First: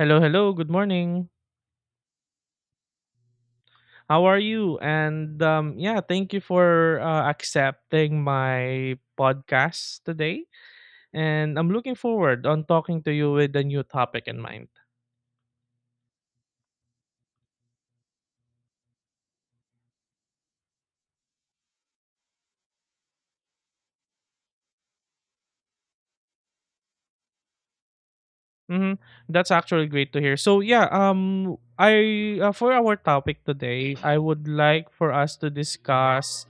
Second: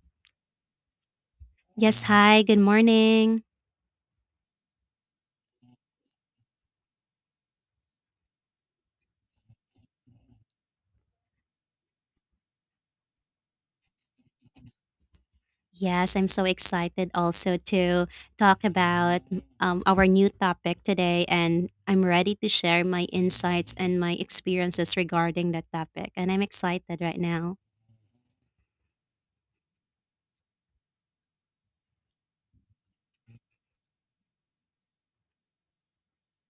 Hello, hello. Good morning. Yes, hi, good morning. How are you? Thank you for accepting my podcast today, and I'm looking forward on talking to you with a new topic in mind. Yes, I'm so excited also to talk about our new topic today, and I'm ready to share my insights and my experiences regarding that topic. And I'm excited right now. hmm That's actually great to hear. So yeah, I for our topic today, I would like for us to discuss.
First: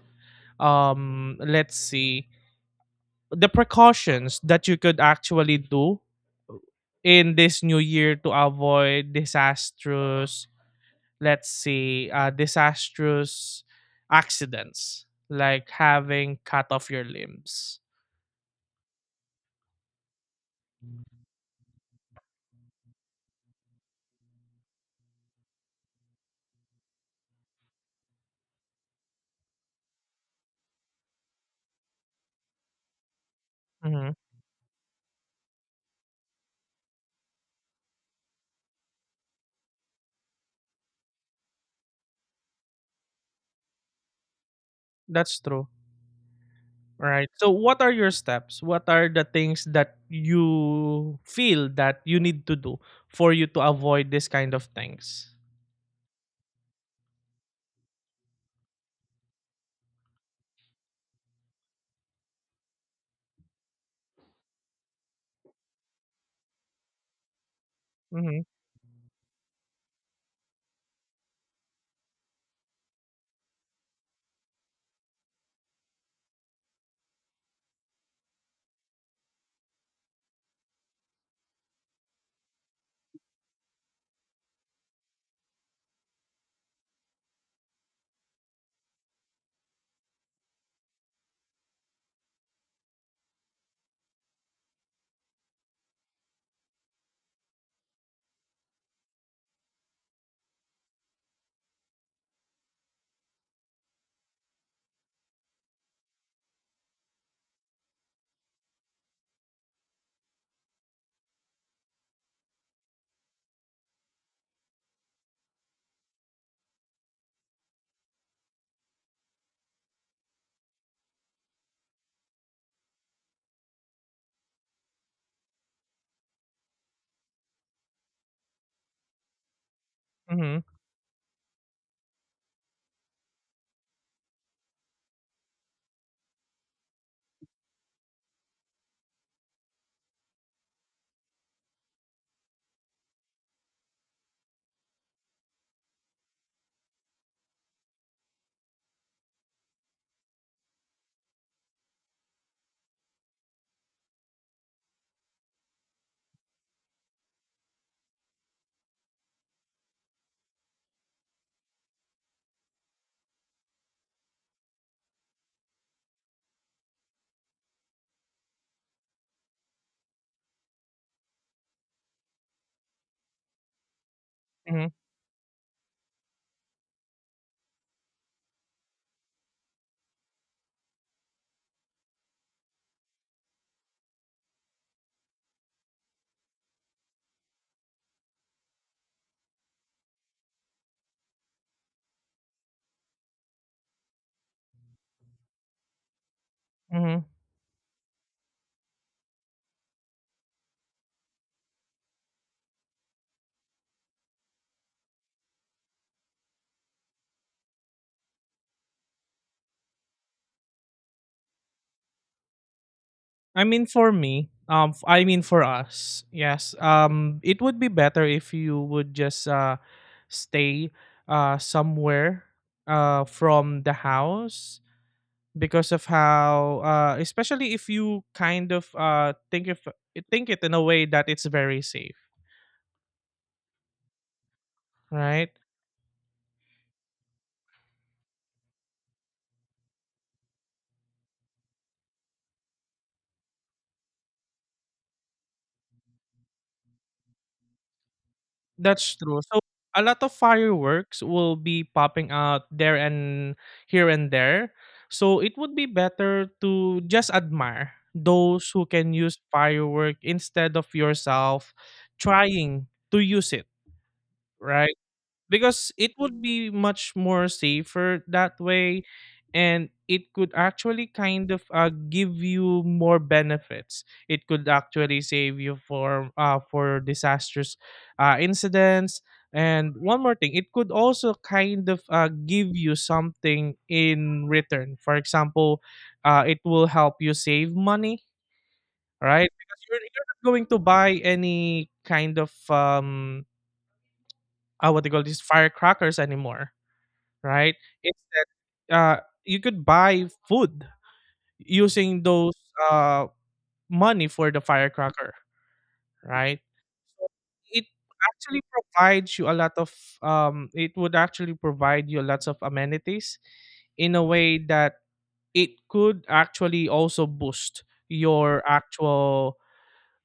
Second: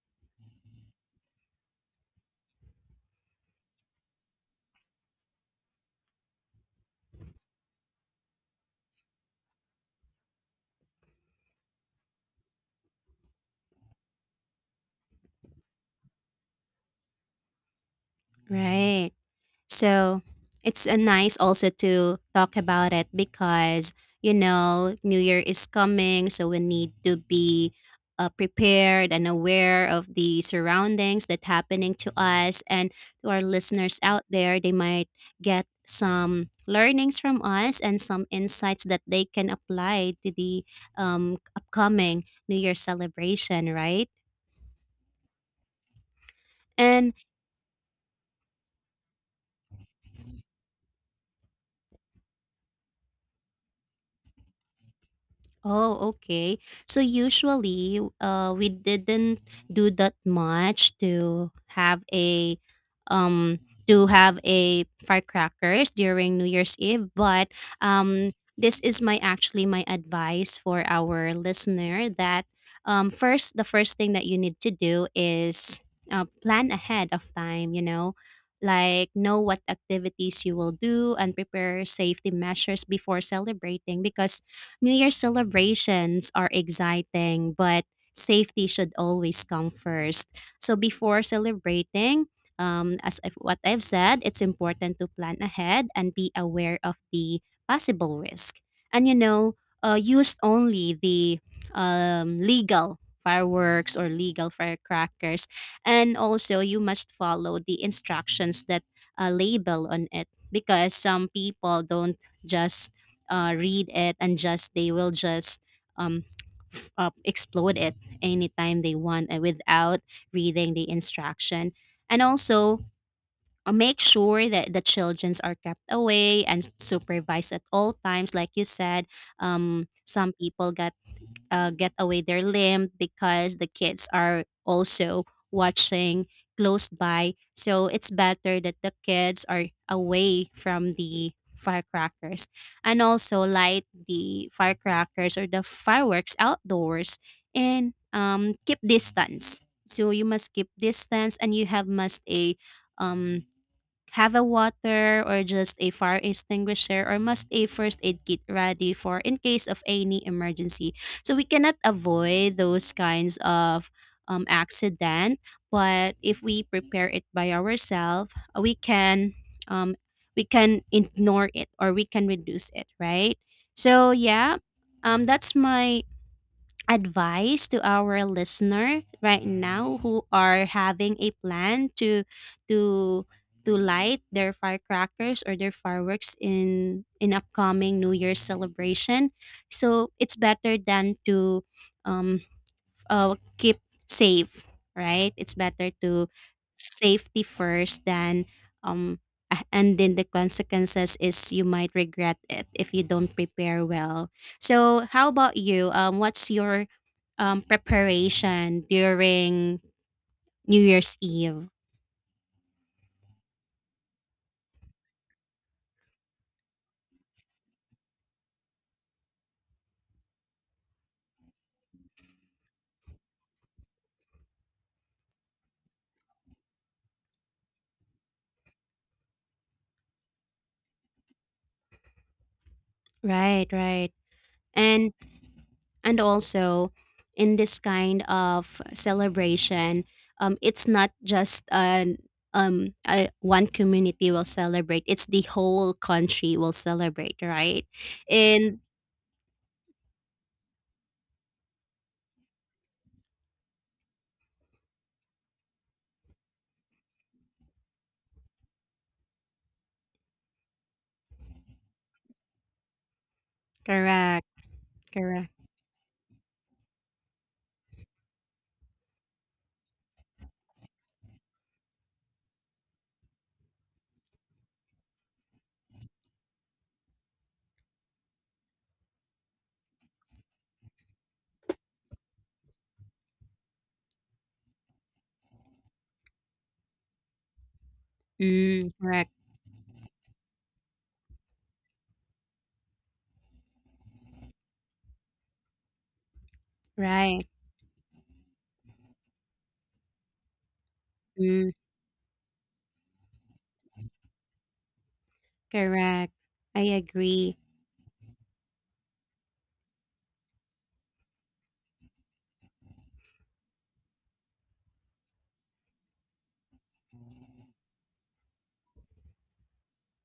Let's see, the precautions that you could actually do in this new year to avoid disastrous, disastrous accidents like having cut off your limbs. Right. So it's a nice also to talk about it because you know New Year is coming, so we need to be prepared and aware of the surroundings that happening to us and to our listeners hmm out there. They might get some learnings from us and some insights that they can apply to the upcoming New Year celebration, right? That's true. And Right. So what are your steps? What are the things that you feel that you need to do for you to avoid this kind of things? oh, okay. So usually, we didn't do that much to have a, um, to have a firecrackers during New Year's Eve. But um, Mhm. this is my actually my advice for our listener that first the first thing that you need to do is plan ahead of time. You know, like know what activities you will do and prepare safety measures before celebrating because New Year celebrations are exciting, but safety should always come first. So before celebrating, um, what I've said, it's important to plan ahead and be aware of the possible risk. And you know, use only the legal fireworks or legal firecrackers. And also, you must follow the instructions that label on it because some people don't just read it and just they will just um, explode it anytime they want and without reading the instruction, and also make sure that the childrens are kept away and supervised at all times like you said. Some Mhm. people got get away their limb because the kids are also watching close by. So it's better that the kids are away from the firecrackers, and also light the firecrackers or the fireworks outdoors, and keep distance. So you must keep distance and you have must a um, have a water or just a fire extinguisher or must a first aid kit ready for in case of any emergency. So we cannot avoid those kinds of accident, but if we prepare it by ourselves, um, we can ignore it or we can reduce it, right? So yeah, Mhm. That's my advice to our listener right now who are having a plan to to light their firecrackers or their fireworks in upcoming new year's celebration, so it's better than to um, keep safe, right? It's better to Mhm. safety first than um and then the consequences is you might regret it if you don't prepare well. So how about you? What's your preparation during New Year's Eve? I mean, for me, I mean for us, yes. It would be better if you would just stay somewhere from the house because of how uh, especially if you kind of think it in a way that it's very safe, Right, right. And right? And also, in this kind of celebration, it's not just an one community will celebrate; it's the whole country will celebrate, right? And That's true. So a lot of fireworks will be popping out there and here and there. So it would be better to just admire those who can use firework instead of yourself trying to use it, correct, right? correct, Because it would be much more safer that way, and it could actually kind of give you more benefits. It could actually save you for disastrous incidents. And one more thing, it could also kind of give you something in return. For example, it will help you save money, mm, correct, right? Because you're not going to buy any kind of what they call these firecrackers anymore, right, right? It's that you could buy food mm, using those uh, money for the firecracker, correct. right? I So agree. it actually provides you a lot of it would actually provide you lots of amenities in a way that it could actually also boost your actual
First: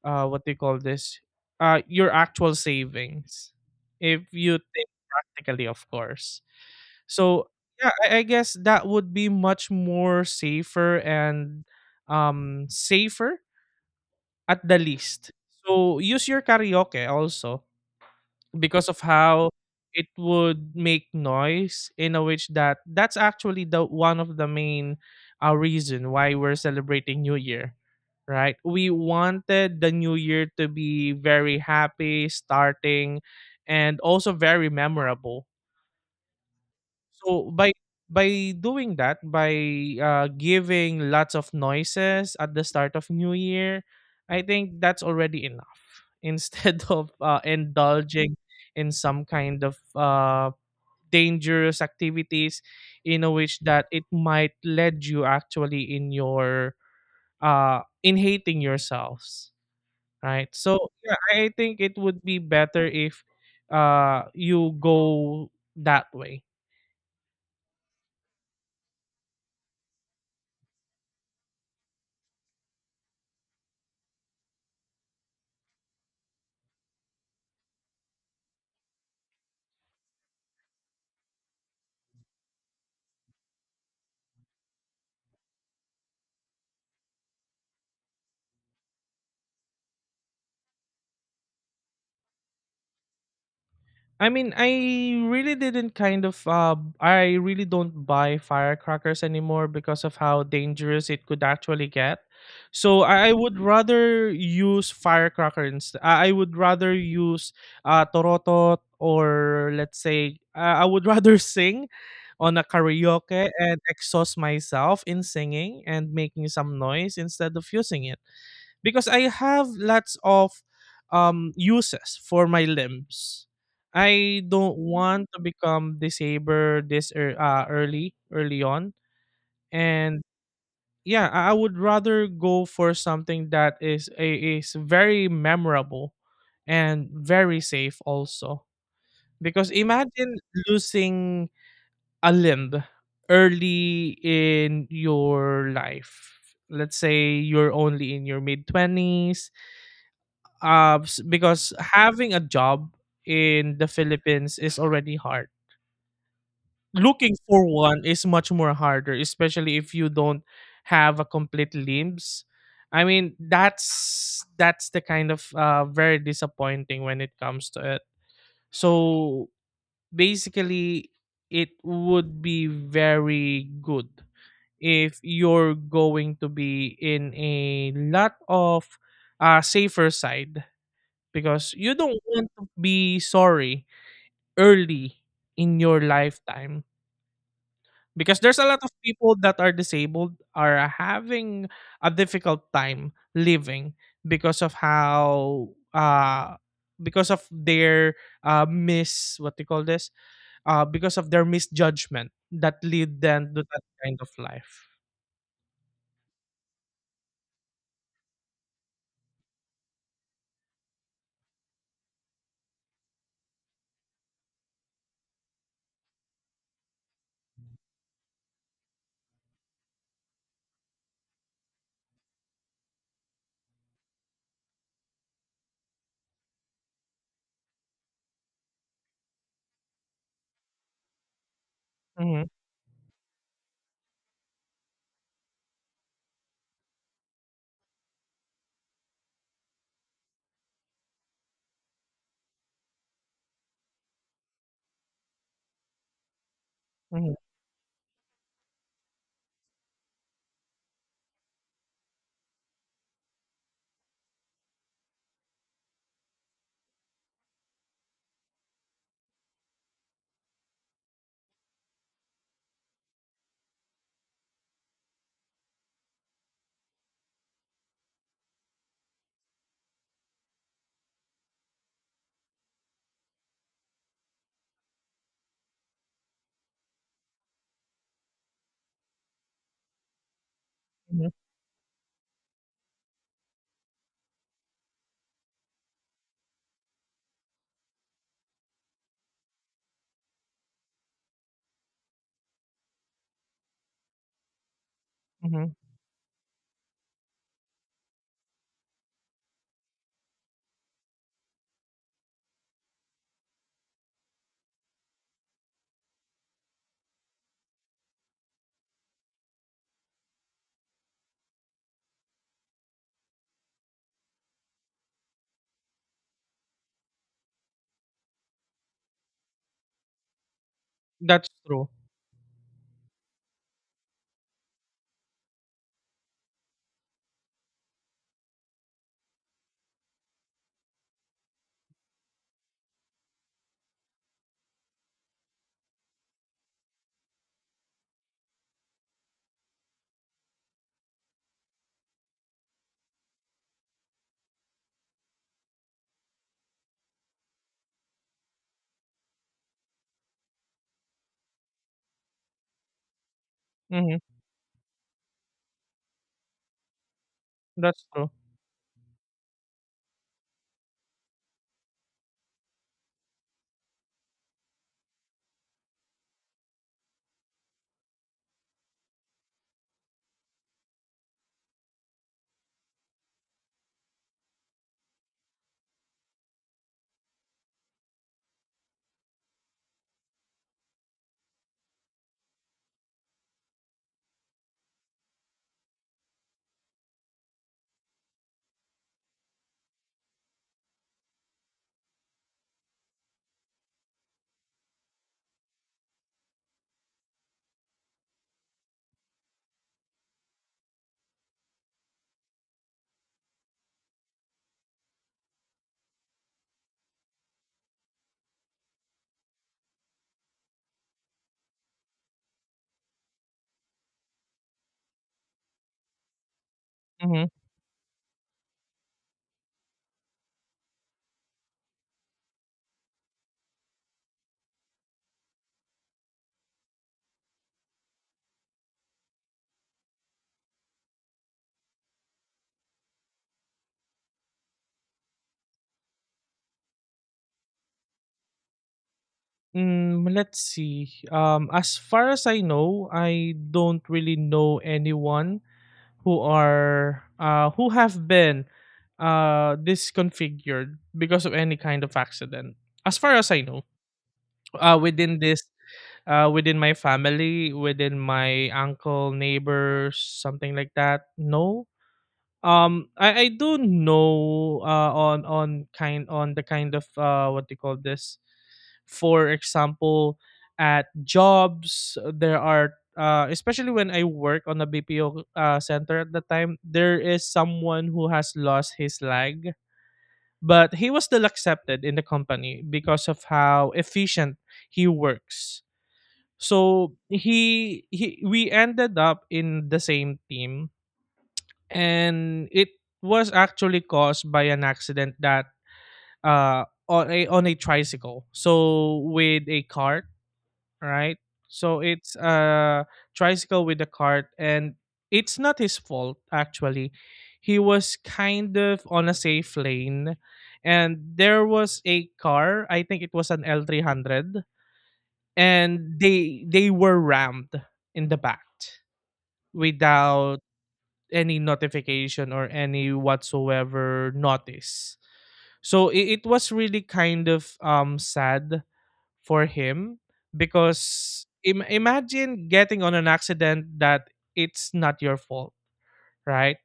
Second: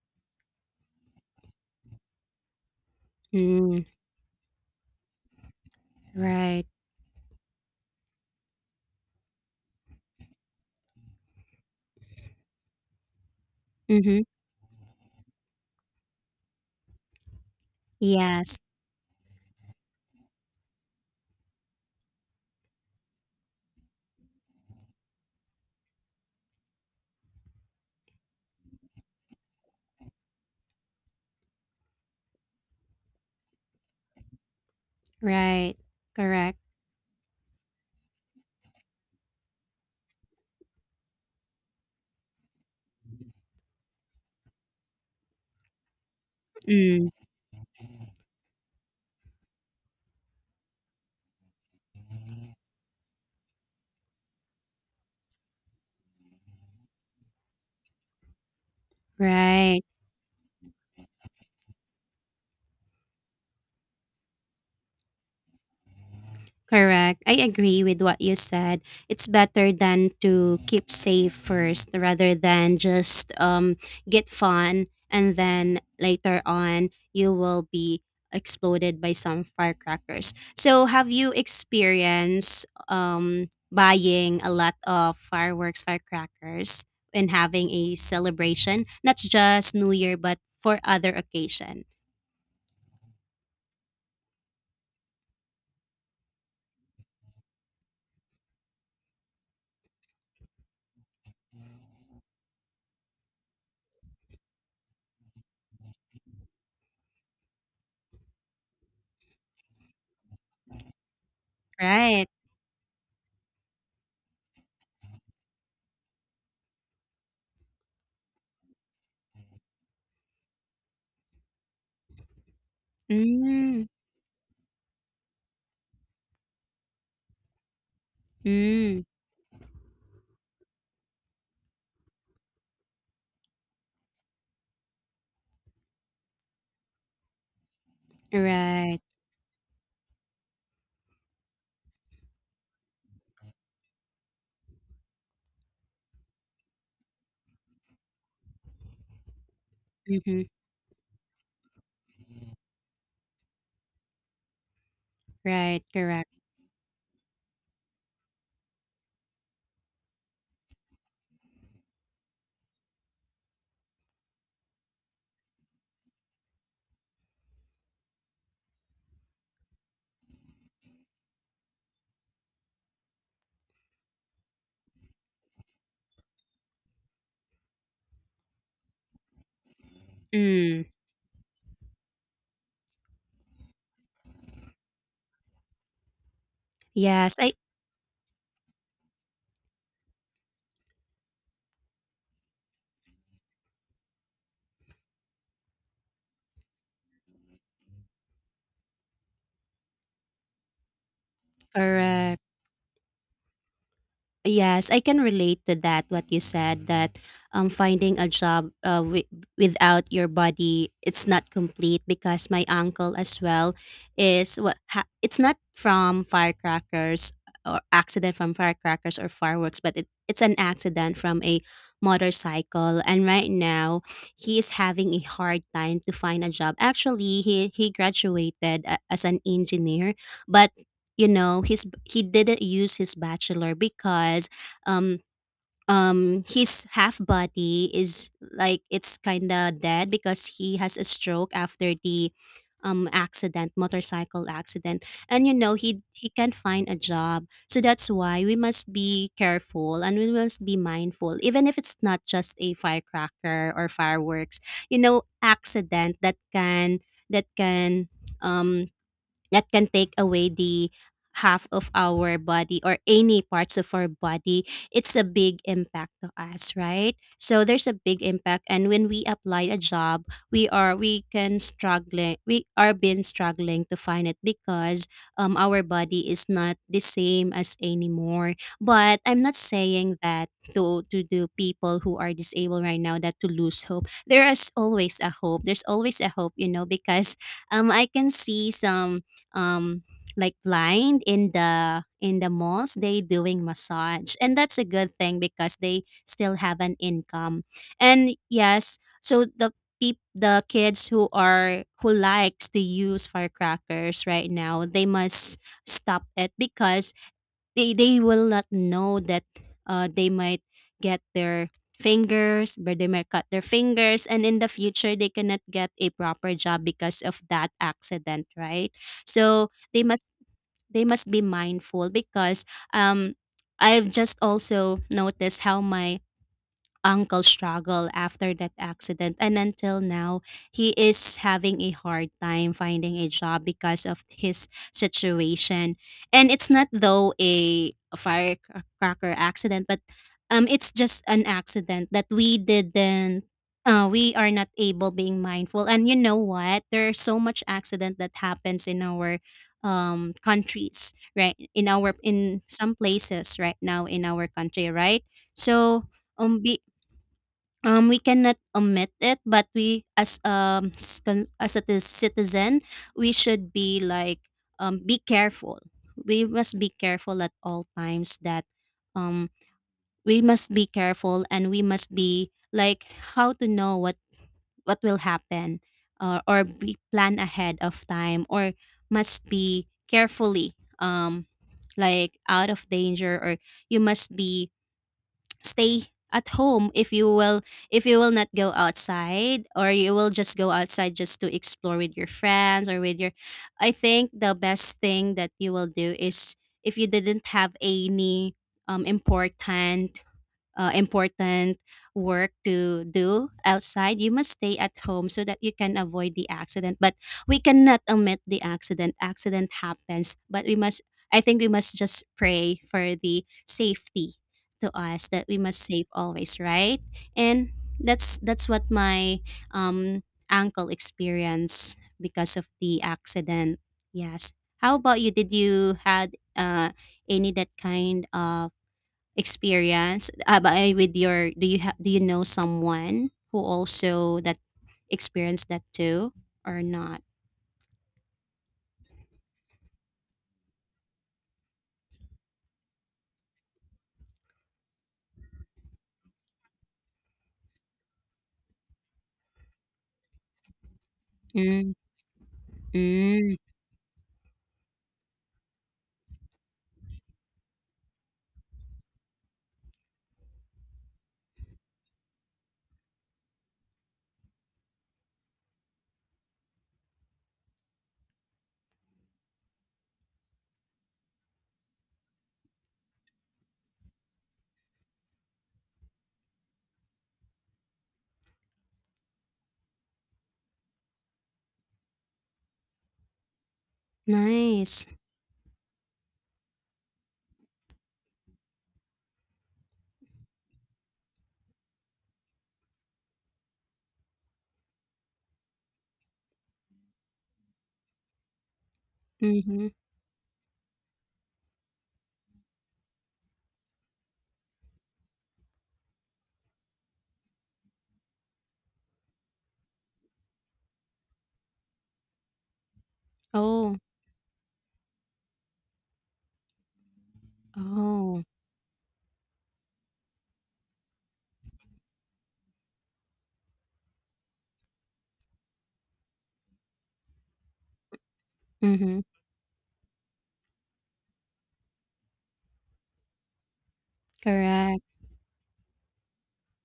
what do you call this? Your actual savings, Mm, if you think practically, of course. right. So I guess that would be much more safer and safer Mm-hmm. at the least. So use your karaoke also, Yes. because of how it would make noise in a which that that's actually the one of the main reason why we're celebrating New Year, right? We wanted the New Year to be very happy, starting, and also very memorable. Right. Correct. So by doing that, by giving lots of noises at the start of New Year, I think that's already enough. Instead Mm, of indulging in some kind of dangerous activities, in a which that it might lead you actually in your in hating yourselves, right. right? So yeah, I think it would be better if you go that way. Correct. I agree with what you said. It's better than to keep safe first rather than just get fun and then later on you will be exploded by some firecrackers. So have you experienced buying a lot of fireworks firecrackers and having a celebration, not just New Year but for other occasion, I mean, I really didn't kind of I really don't buy firecrackers anymore because of how dangerous it could actually get. So I would Mm, rather use firecracker instead. I would rather use torotot, or let's say I would rather sing right? on a karaoke and exhaust myself in singing and making some noise instead of using it, because I have lots of uses for my limbs. Mm, I don't want to become disabled this early on, mm, and yeah, I would rather go for something that is very memorable and very safe also. right. Because imagine losing a limb early in your life. Let's say you're only in your mid 20s. Mm-hmm. Because having a job in the Philippines is already hard. Right, correct. Looking for one is much more harder, especially if you don't have a complete limbs. I mean, that's the kind of very disappointing when it comes to it. So basically, it would be very good if you're going to be in a lot of safer side, Mm, because you don't want to be sorry early in your lifetime, yes, I because there's a lot of people that are disabled are having a difficult time living because of how uh because of their mis what they call this because of their misjudgment correct. that lead them to that kind of Yes, life. I can relate to that. What you said that finding a job without your body it's not complete because my uncle as well is what it's not from firecrackers or accident from firecrackers or fireworks, but it's an accident from a motorcycle, and right now he is having a hard time to find a job. Actually, he graduated as an engineer, but you know his he hmm didn't use his bachelor because um um, his half body is like it's kind of dead because he has a stroke after the accident, motorcycle accident, and you know he can't find a hmm job, so that's why we must be careful and we must be mindful even if it's not just a firecracker or fireworks, you know, accident that can that can um that can take away the half of our body or any parts of our body. It's a big impact to us, right? So there's a big impact, and when we apply a job, we can struggling, we are been struggling to find it because our body is not the same as anymore. But I'm not saying that to hmm the people who are disabled right now that to lose hope. There is always a hope, there's always a hope, you know, because I can see some um like blind in the malls, they doing massage, and that's a good thing hmm because they still have an income. And yes, so the the kids who are who likes to use firecrackers right now, they must stop it because they will not know that they might get their fingers, but they might cut their fingers, and in the future they cannot get a proper job because of that accident, right? So they must be that's true. mindful because um I've just also noticed how my uncle struggle after that accident, and until now he is having a hard time finding a job because of his situation. And it's not though a firecracker accident, but it's just an accident that we didn't we are not able being mindful. And you know what, there's so much accident that happens in our countries, right, in our in some places right now hmm in our country, right? So um be, that's we true. cannot omit it, but we as citizen, we should be like be careful. We must be careful at all times. That um we must be careful and we must be like how to know what will happen, or be plan ahead of time, or must be carefully like out of danger, or you must be stay at home. If you will if you will not go outside, or you will just go outside just to explore with your friends or with your, I think the best thing that you will do is if you didn't have any um important important work to do outside, you must stay at home so that you can avoid the accident. But we cannot omit the accident. Accident happens, but we must. I think we must just pray for the safety to us, that we must save always, right? Mhm. And that's what my um uncle experienced because of the accident. Yes. How about you? Did you had any that kind of experience by with your, do you have, do you know someone who also that experienced that too or not? Mm, let's see. As far as I know, I don't really know anyone who have been disconfigured because of any Mm, kind of accident. As far as mm, I know, uh, within this, within my family, within my uncle, neighbors, something like that. No, I do know on the kind of what they call this? For example, at jobs there are especially when I work on a BPO center at the time, there is someone who has lost his leg, but he was still accepted in the company because of how efficient nice. he works. So he we ended up in the same team, and it was actually caused by an accident that on a tricycle, so with a Mm-hmm. cart, right? So it's a tricycle with a cart, and it's not his fault actually. He was kind of on a safe lane, and there was a car, I think it was an Oh. L300, and they were rammed in the Oh. back without any notification or any whatsoever notice. So it was really kind of um, sad Mm-hmm. for him, because imagine getting on an accident that it's Correct. not your fault, right?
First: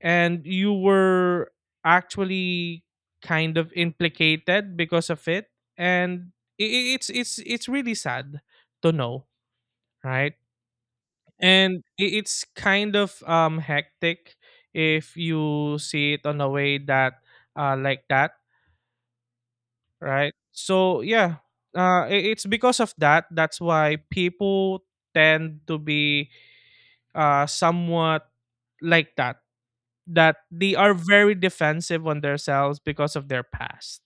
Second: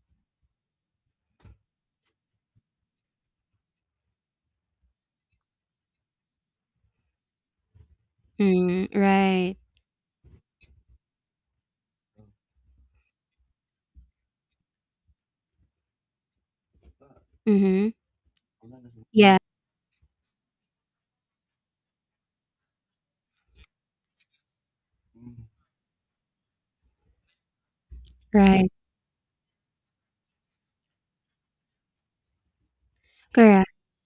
And you were actually kind of implicated because of it, and it's really sad Mm, to know, right. right? And it's kind of um, hectic if you see it on a way that Mm-hmm. like that, Yeah. right? So yeah, it's because of that that's why people tend to be somewhat Right. like that, that they are very defensive on themselves because of their Correct. past.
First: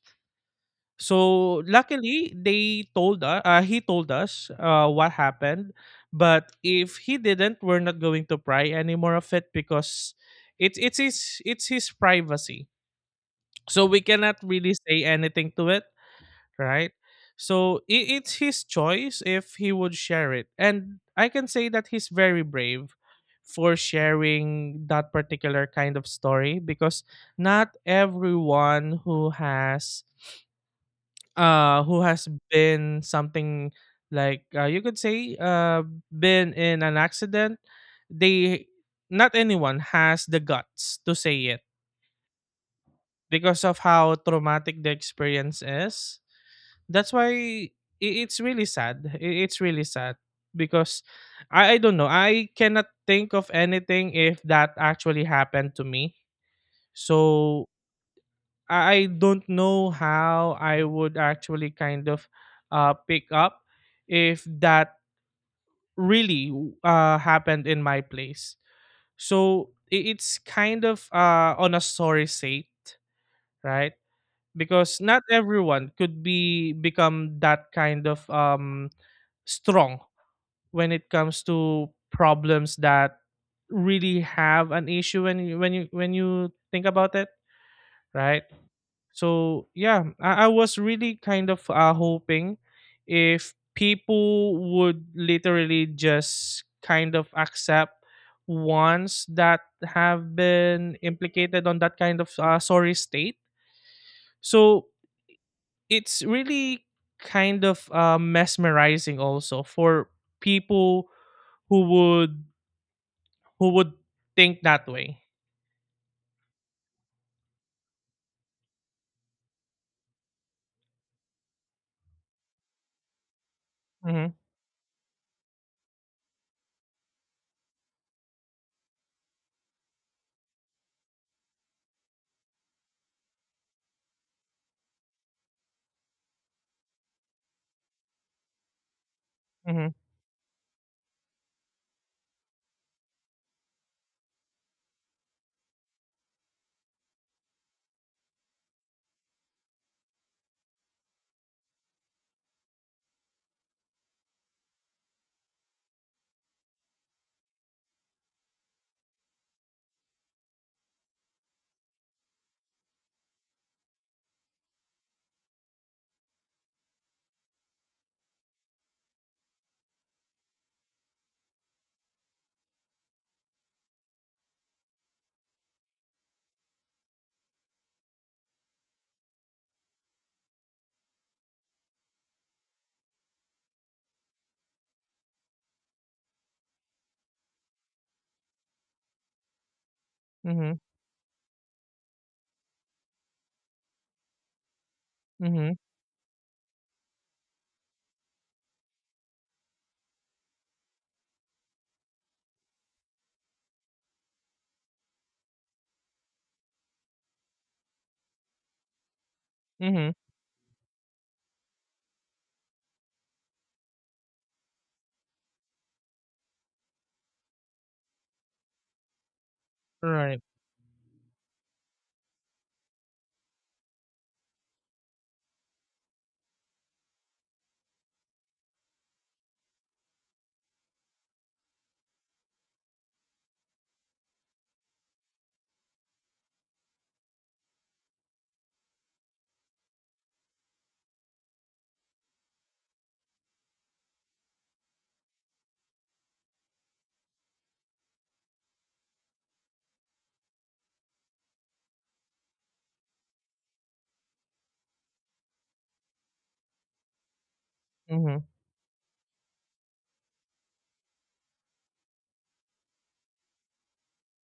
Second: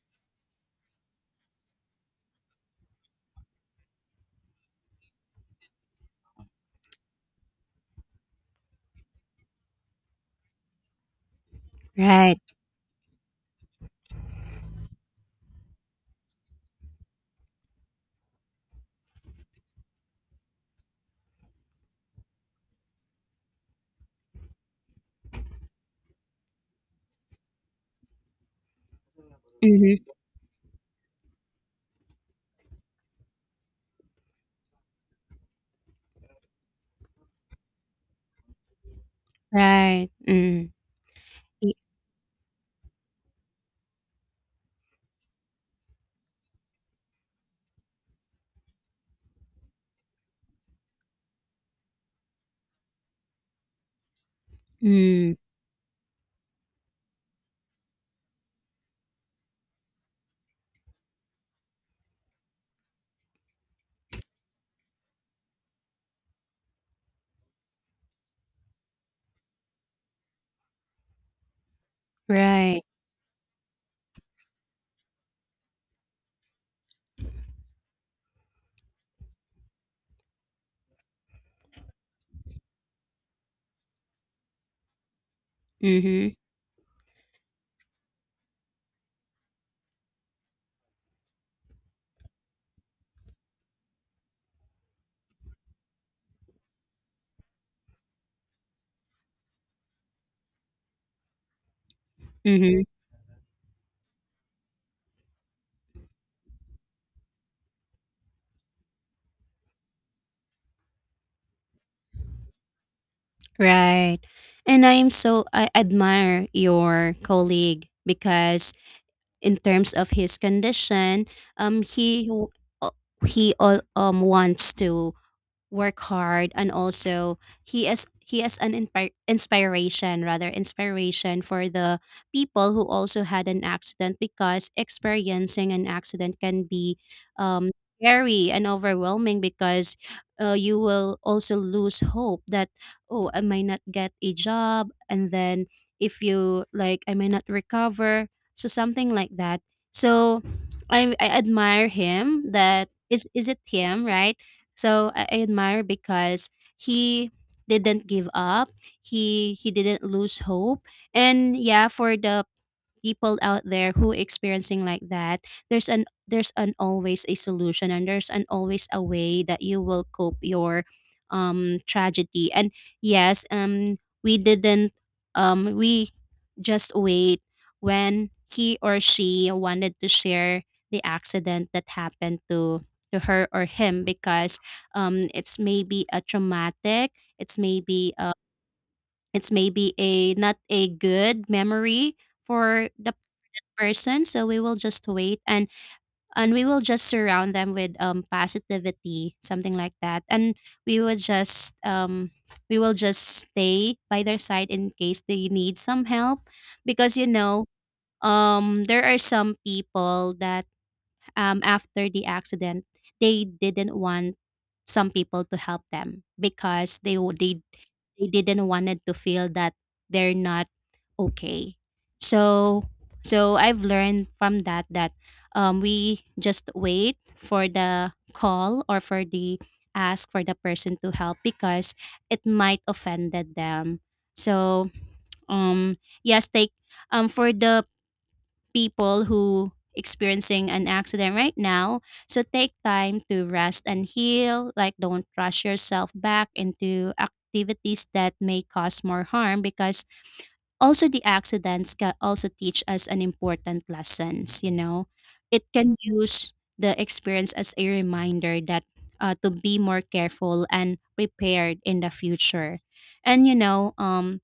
So luckily, they told us. He told us what happened. But if he didn't, we're not going to pry anymore of it, because it's his Right. privacy. So we cannot really say anything to it, right? So I it's his choice if he would share it, and I can say that he's very brave for sharing that particular kind of story, because not everyone who has Mm-hmm. Been something like you could say been in an accident, they, not anyone Right. has the Mm, guts to say it y-, because of how traumatic the experience is. that's why i- it's really sad. It's really sad because I don't know, I cannot think of anything if that actually mm, happened to me. So I don't know how I would actually kind of pick up if that really happened in my place. So it's kind of on a sorry state, right. right? Because not everyone could be become that kind of strong when it comes to problems that really have an issue when Mm-hmm. you think about it, right? So I was really kind of hoping if people would literally just kind of accept ones that have been implicated on that kind of Mm-hmm. sorry state. So it's really kind of mesmerizing also for people who would who would Right. think And that I am way. so, I admire your colleague because in terms of his condition, um he w- uh, he hmm wants to work hard, and also he is an inspiration, rather inspiration, for the people who also had an accident because experiencing an accident can be um scary and overwhelming hmm because you will also lose hope that oh, I might not get a job, and then if you like I may not recover, so something like that. So I admire him, that is it him, right? So I admire because he didn't give up. He didn't lose hope. And yeah, for the people out there who experiencing like that, there's an always a solution, and there's an always a way that you will cope your tragedy. And yes, we didn't we just wait when he or she wanted to share the accident that happened to her or him because it's maybe a traumatic, it's maybe uh it's maybe a not Mhm, a good memory for the person, so we will just wait, mhm, and we will just surround them with positivity, something like that. And we will just um we will just stay by their side in case they need some help because you know there are some mhm, people that after the accident they didn't want some people to help them because they they didn't wanted to feel that they're right, not okay. So so I've learned from that that we just wait for the call or for the ask for the person to help because it might offended them. So um yes, take for the people who experiencing an accident right now, so take time to rest and heal, like don't rush yourself back into activities that may cause more harm, because also the accidents can also teach us an important lessons. It can use the experience as a mhm, reminder that to be more careful and prepared in the future. And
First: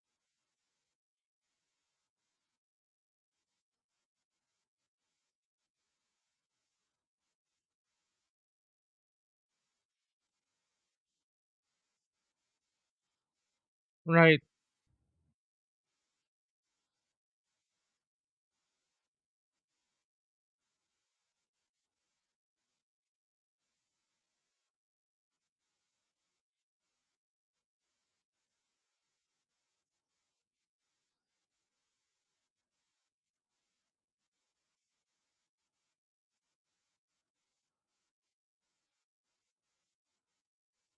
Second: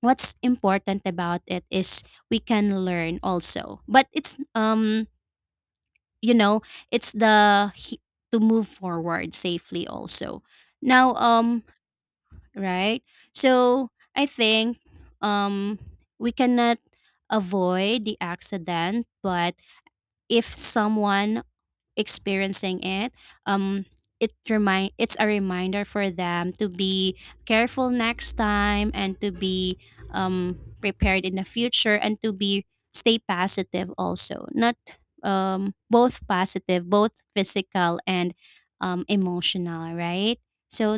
what's important about it is we can learn also, but it's you know it's the he- to move forward safely also now. Right. So I right. think um we cannot avoid the accident, but if someone experiencing it, um it remind it's a reminder for them to be careful next time, and to be prepared in the future, and to be stay positive also, not both positive, both physical and emotional, right? So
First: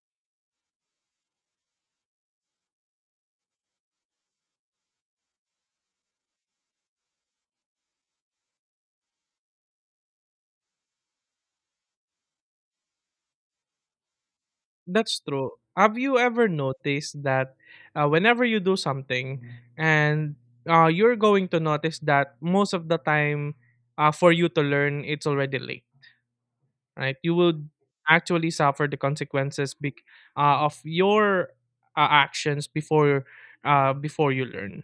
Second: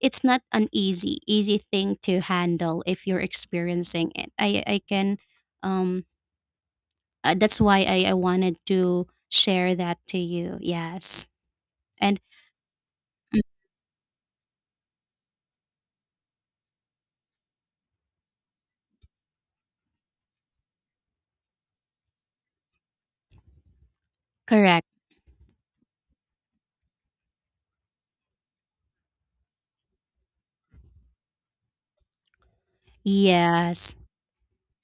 it's not an easy thing to handle if you're experiencing it. I can um that's why I wanted to share that to you. Yes. And mm, That's true. Have you ever noticed that whenever you do something and you're going to notice that most of the time for you to correct. learn, it's already late, right? You would actually suffer the consequences of your actions before Yes. before you learn,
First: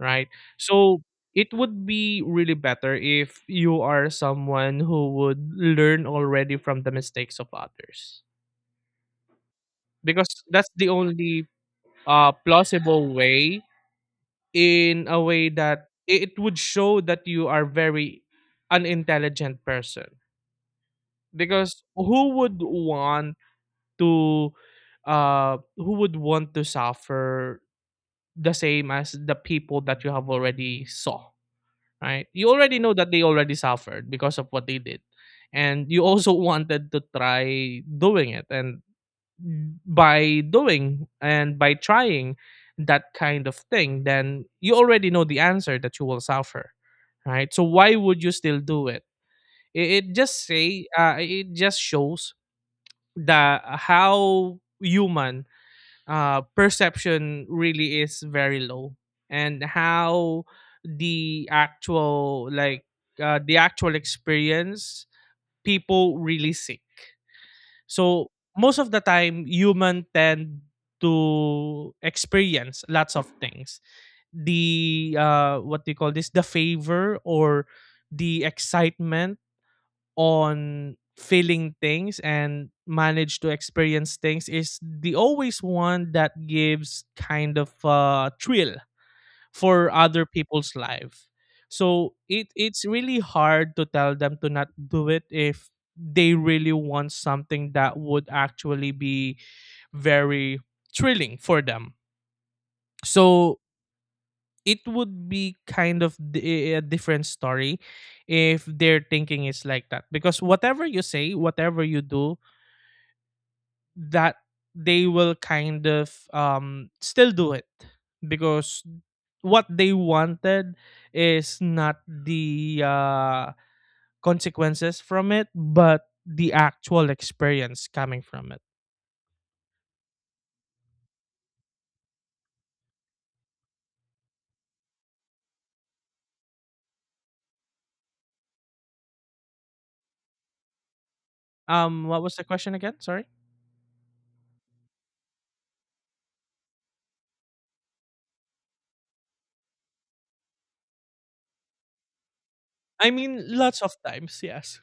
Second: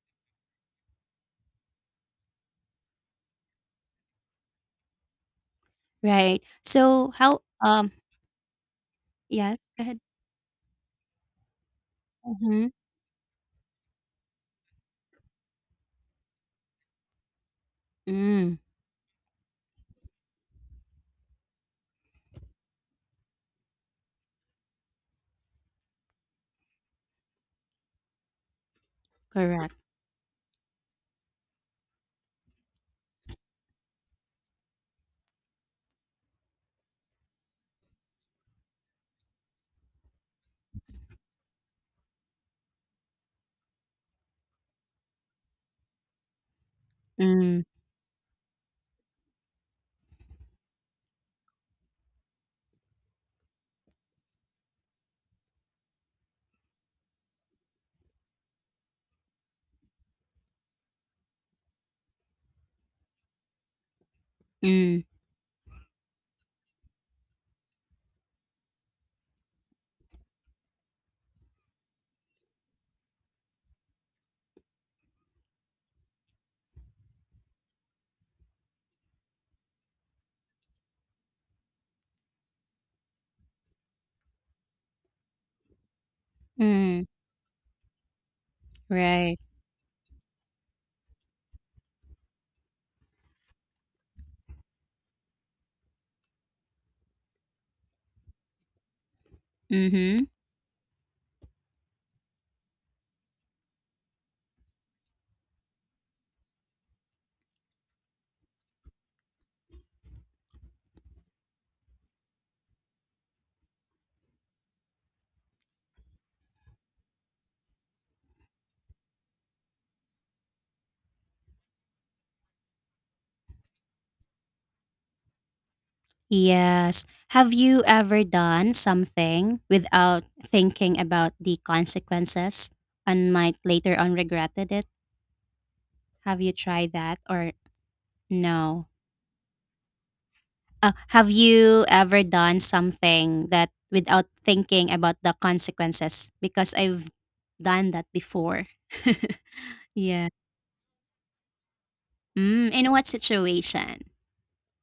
right? So it would be really better if you are someone who would learn Right. already from the So mistakes how of others, yes, go ahead. because that's the only Mm-hmm. plausible way in a way that it would show that you are very Mm, unintelligent person. Because who would want to who would want to suffer the same as the correct. people that you have already saw, right? You already know that they already suffered because of what they did. And you also wanted to try doing it. And by doing and by trying that kind of thing, then you already know the answer that you will suffer, right? Mm, So why would you still do it? It just say it just shows the how human perception really is very low, and how the actual like the actual mm, experience people really seek. So most of the time human tend to experience lots of things, the what do you call this the favor or the excitement on feeling things and manage to experience things is the always one that mm, gives kind of a thrill right. for other people's life. So it it's really hard to tell them to not do it if they really want something that would actually be Mm-hmm. very thrilling for them. So it would be kind of a different story if their thinking is like that, because whatever you say whatever you do, that they will kind of still do it, because what they wanted is not the consequences from it, but the Yes. actual Have you experience coming ever from it. done something without thinking about the consequences and might later on regretted it? Have you tried that or no? Have you ever What was the done question again? Sorry. something that without thinking about the consequences? Because I've done that before. Yeah. Mm, in what I mean, lots of situation? times, yes.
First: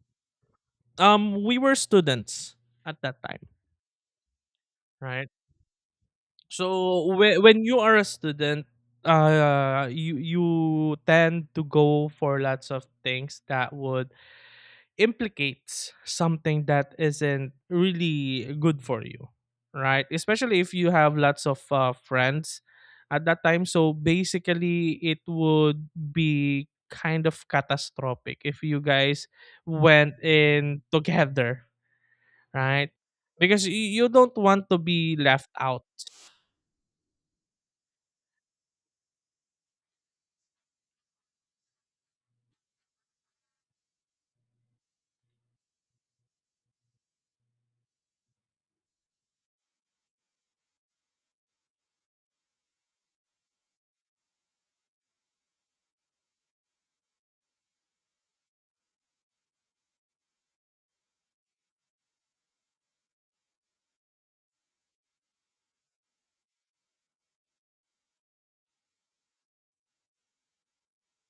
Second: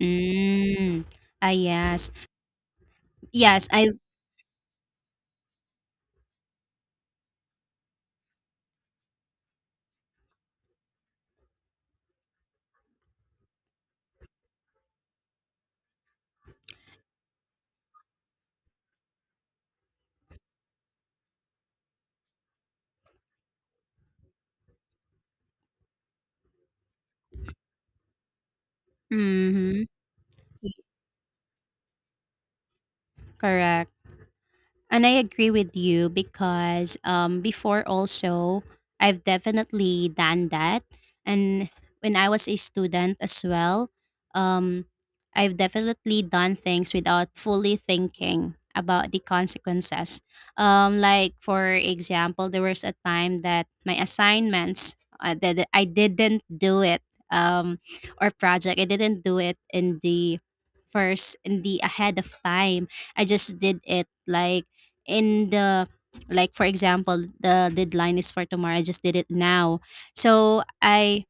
Mm. Ah, We were yes. students at that time, Yes, I've. right? So when you are a student, you tend to go for lots of things that would implicate something that isn't really good for you, right? Especially if you have lots of friends at that time. So basically, it would be kind of catastrophic if you guys Mm-hmm. went in together, right? Because Correct. You don't want to And I be agree left with out. you because before also, I've definitely done that. And when I was a student as well, um, I've definitely done things without fully thinking about the consequences. Like, for example, there was a time that my assignments, that I didn't do it, um, or project, I didn't do it in the first, in the ahead of time. I just did it like in the, like for example the deadline is for tomorrow, I just did it now. So I,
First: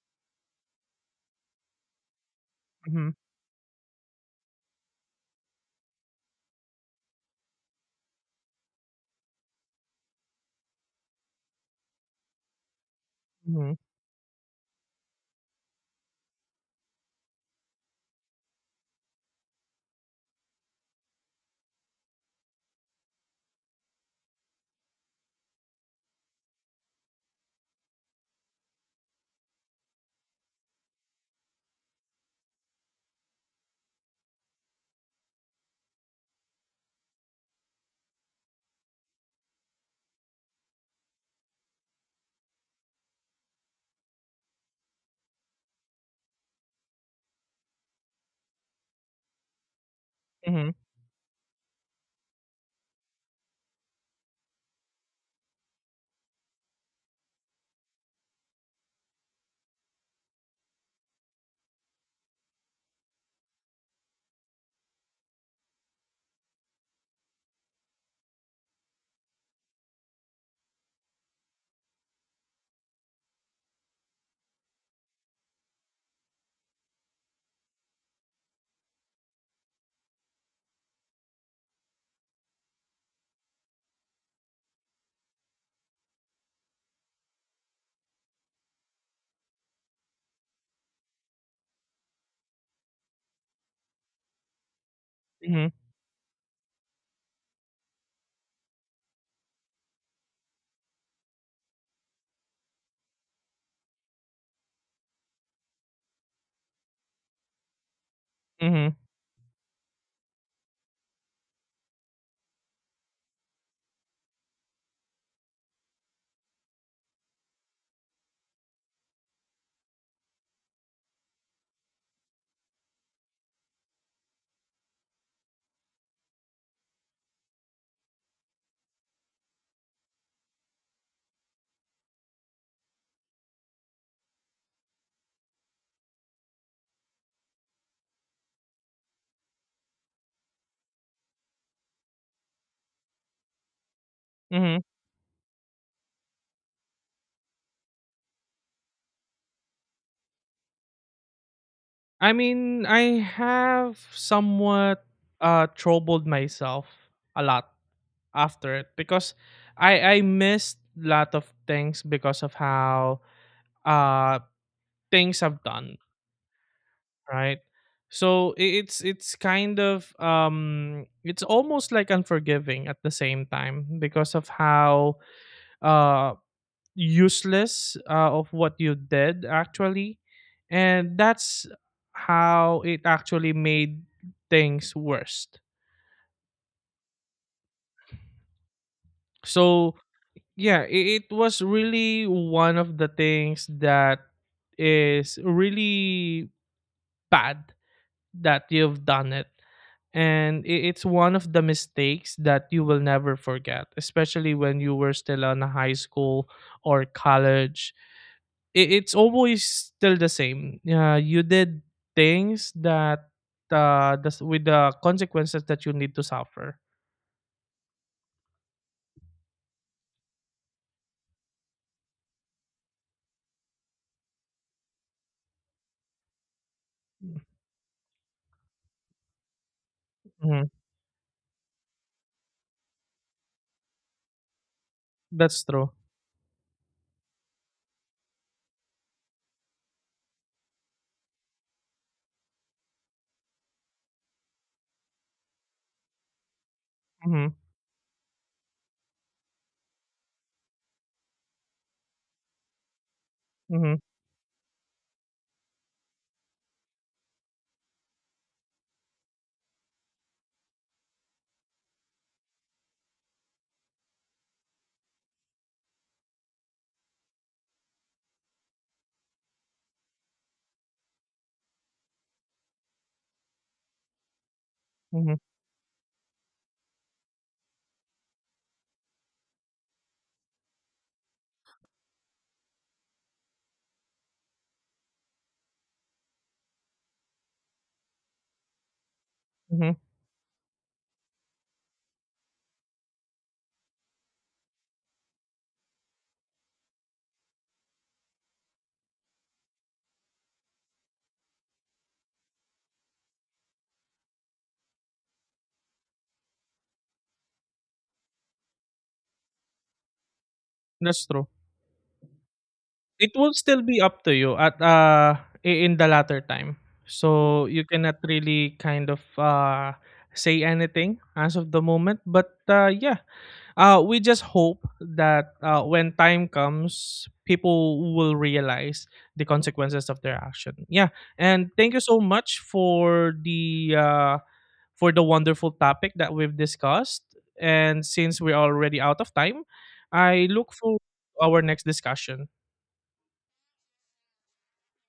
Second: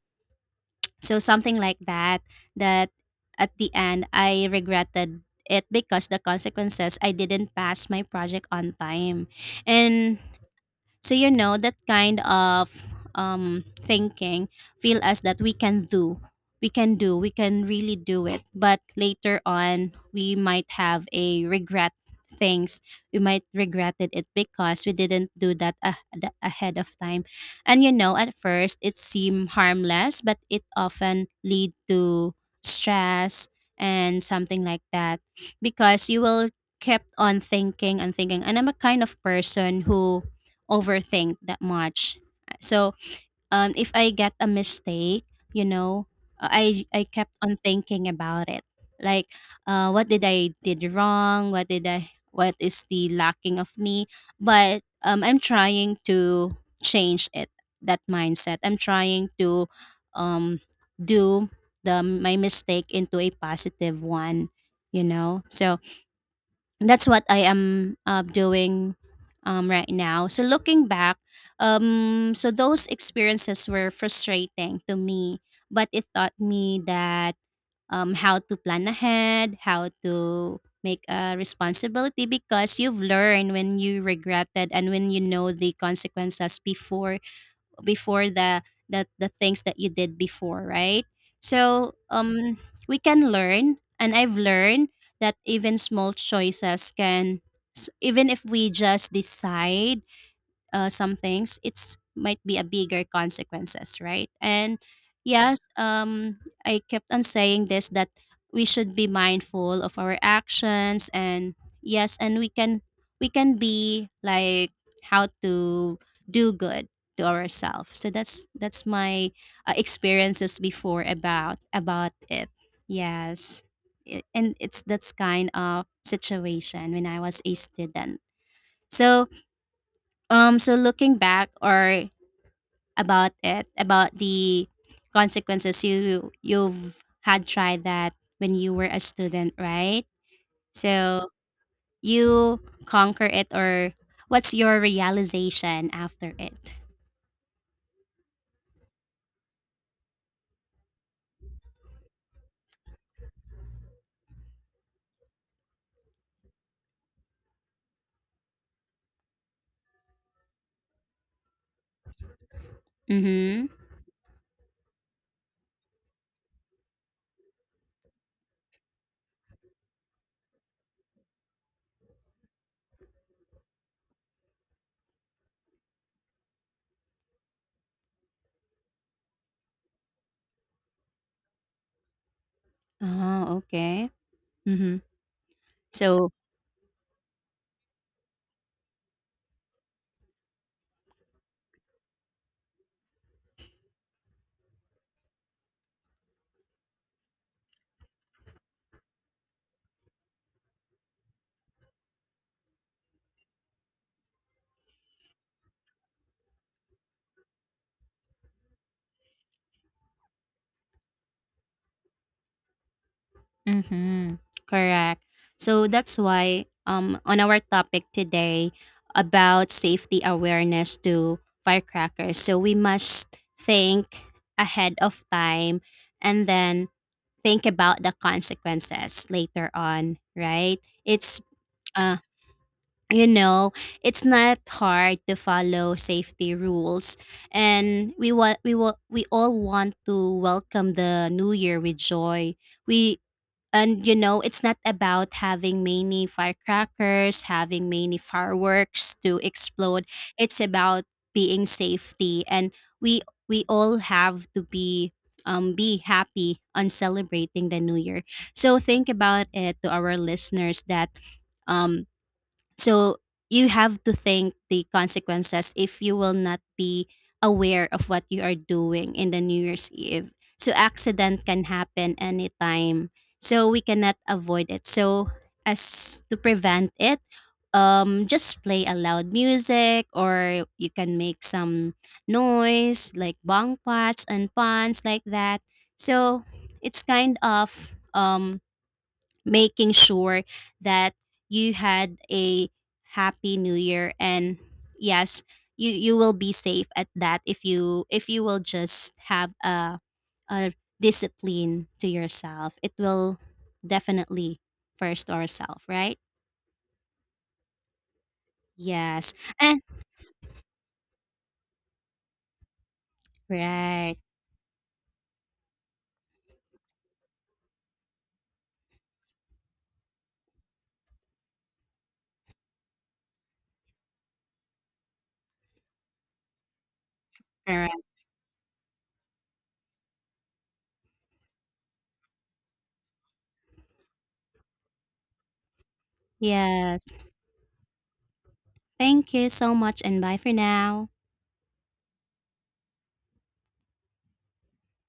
so something like that, that Mhm, at the end I regretted it, because the consequences, I didn't pass my project on time. And so you know that kind of mhm. thinking feel us that we can do, we can do, we can really do it. But later on, we might have a regret things. We might regretted it because we didn't do that ahead of time. And you know, at first it seemed harmless, but it often lead to stress and something like that, because you will kept on thinking and thinking, and I'm a kind of person who overthink that much. So if I get a mistake, you know, I kept on thinking about it. Like, what did I Mhm, did wrong? What did I? What is the lacking of me? But I'm trying to change it. That mindset. I'm trying to um, do the my mistake into a positive one. You know, so that's what I am doing right now. So looking back, so those experiences were frustrating to me, but it taught me that how to plan ahead, how to make a responsibility, because you've learned when you regretted and when you know the consequences before, before the the things that you did before, right? So we can learn, and I've learned that mhm, even small choices can, even if we just decide some things, it's might be a bigger consequences, right? And yes, I kept on saying this, that we should mhm, be mindful of our actions, and yes, and we can, we can be like how to do good to ourselves. So that's my experiences before about it. Yes. It, and it's that's kind of situation when I was a student. So so looking back or about it, about the consequences you you've had tried that when you were a student, right? So you conquer it, or what's your mhm. realization after it? I mean, I have somewhat troubled myself a lot after it, because I missed lot of things because of how Mm-hmm. uh things have done, right? So it's kind of um, it's almost like unforgiving at the same time because of how uh useless of what you did actually, and that's how it actually Oh, made okay. things Mm-hmm. worse. So. So yeah, it was really one of the things that is really bad that you've done it, and it's one of the mistakes that you will never forget, especially when you were still in high school or college. It's always still the same. You did things that Mm-hmm. that's with the Correct. consequences that So you need that's to why suffer. On our topic today about safety awareness to firecrackers. So we must think ahead of time and then think about the consequences later on, Mhm. right? It's uh you know, it's not hard to That's true. follow safety rules, and we want, we will, we all want to welcome the New Year with joy. We, and you know, it's not about having many firecrackers, hmm having many fireworks to explode. It's about being safety, and we we hmm all have to be happy on celebrating the New Year. So think about it, to our listeners, that um so you have to think the consequences if you will not be aware of what you are doing in the New Year's Eve. So accident can happen anytime. So we cannot avoid it. So hmm as to prevent it, just play a loud music, or you can make some noise like bong pots and pans, like that. So it's kind of hmm making sure that you had a happy New Year. And yes, you will be safe at that. If you, if you will just have a discipline to yourself, it will definitely first ourself, right? Yes. And That's true. It will still be right. up to you at in the latter time. So you cannot really kind of say anything as of the moment. But yeah, uh, we just hope that when time comes, Correct. people will realize the consequences of their action. Yeah, and thank you so much for the wonderful topic that we've Yes, discussed. And since we're already out of thank you time, so much, and bye I for look for now. our next discussion.